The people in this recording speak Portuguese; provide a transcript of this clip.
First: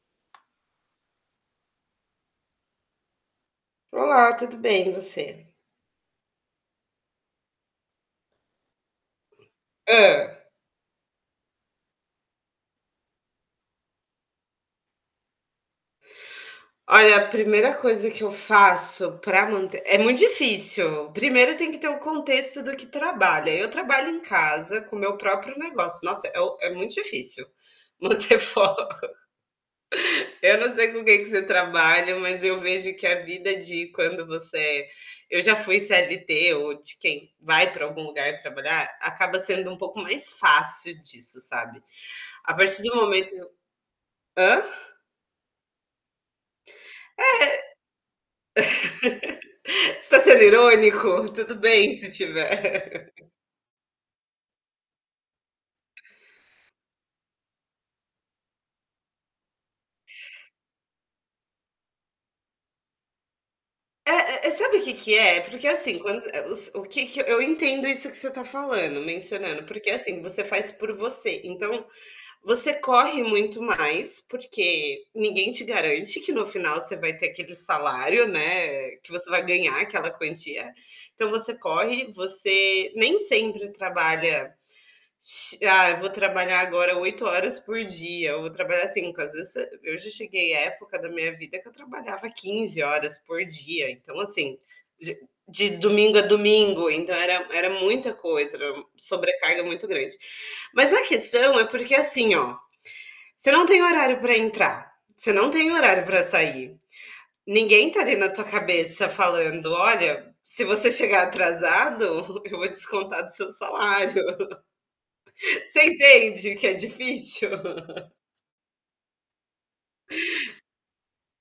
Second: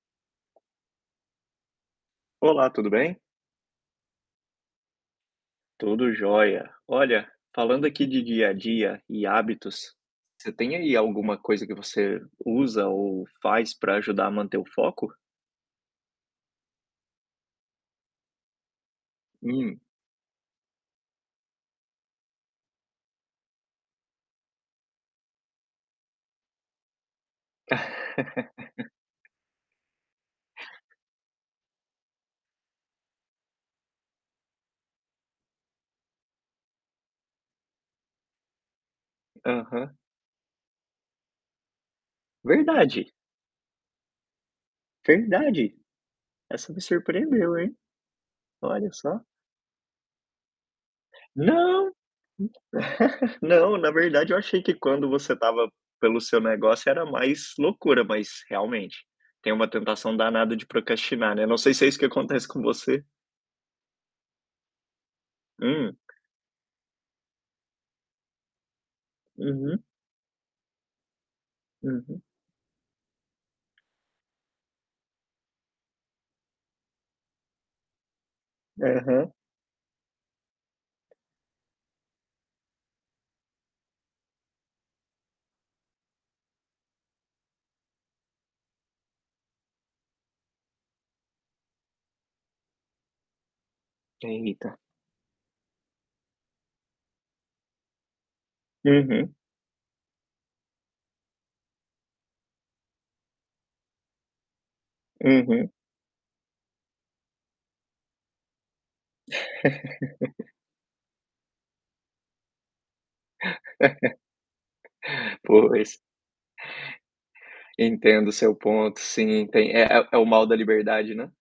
Olá, tudo bem? Olá, tudo bem e você? Tudo joia. Olha, falando aqui de dia a dia e hábitos, Hã. você tem aí alguma coisa que você usa ou faz para ajudar a manter o foco? Olha a 1º coisa que eu faço pra Hum. manter é muito difícil, 1º tem que ter o contexto do que trabalha, eu trabalho em casa com meu próprio negócio, nossa é o é muito difícil, manter foco. Eu não sei com quem que você trabalha mas eu vejo que a vida de quando você é eu já fui CLT ou de quem vai pra algum lugar trabalhar, acaba sendo um Aham. pouco mais fácil disso sabe? A partir do Verdade? momento Hã? Verdade? Essa me É surpreendeu hein? Olha só. Você tá sendo irônico? Tudo Não. bem se tiver. Não na verdade eu achei que quando você estava pelo seu negócio era mais loucura mas realmente, tem uma tentação danada de procrastinar, né, não sei se é isso que acontece com você. Eh eh, sabe o que que é? É porque, Hum. assim, quando o que que eu entendo isso que você tá falando, mencionando. Uhum. Porque assim, você faz por você então, Uhum. você corre muito mais porque ninguém te garante que no final você vai ter aquele salário, né, que você Aham. vai ganhar aquela quantia, então você corre, você nem sempre trabalha ah eu vou trabalhar agora 8 horas por dia, eu vou trabalhar 5 às vezes eu já cheguei a época da minha vida que eu trabalhava 15 horas por dia, então, Até, assim, irritar. de de domingo a domingo, então, era era muita coisa, era Uhum. sobrecarga muito grande. Mas a questão é porque, assim, ó, você não tem horário para entrar, você não Uhum. tem horário para sair, ninguém tá ali na tua cabeça falando: "Olha, se você chegar atrasado eu vou descontar do seu salário." Você Pois. entende que é difícil? Entendo o seu ponto, sim, tem é é o mal da liberdade, né?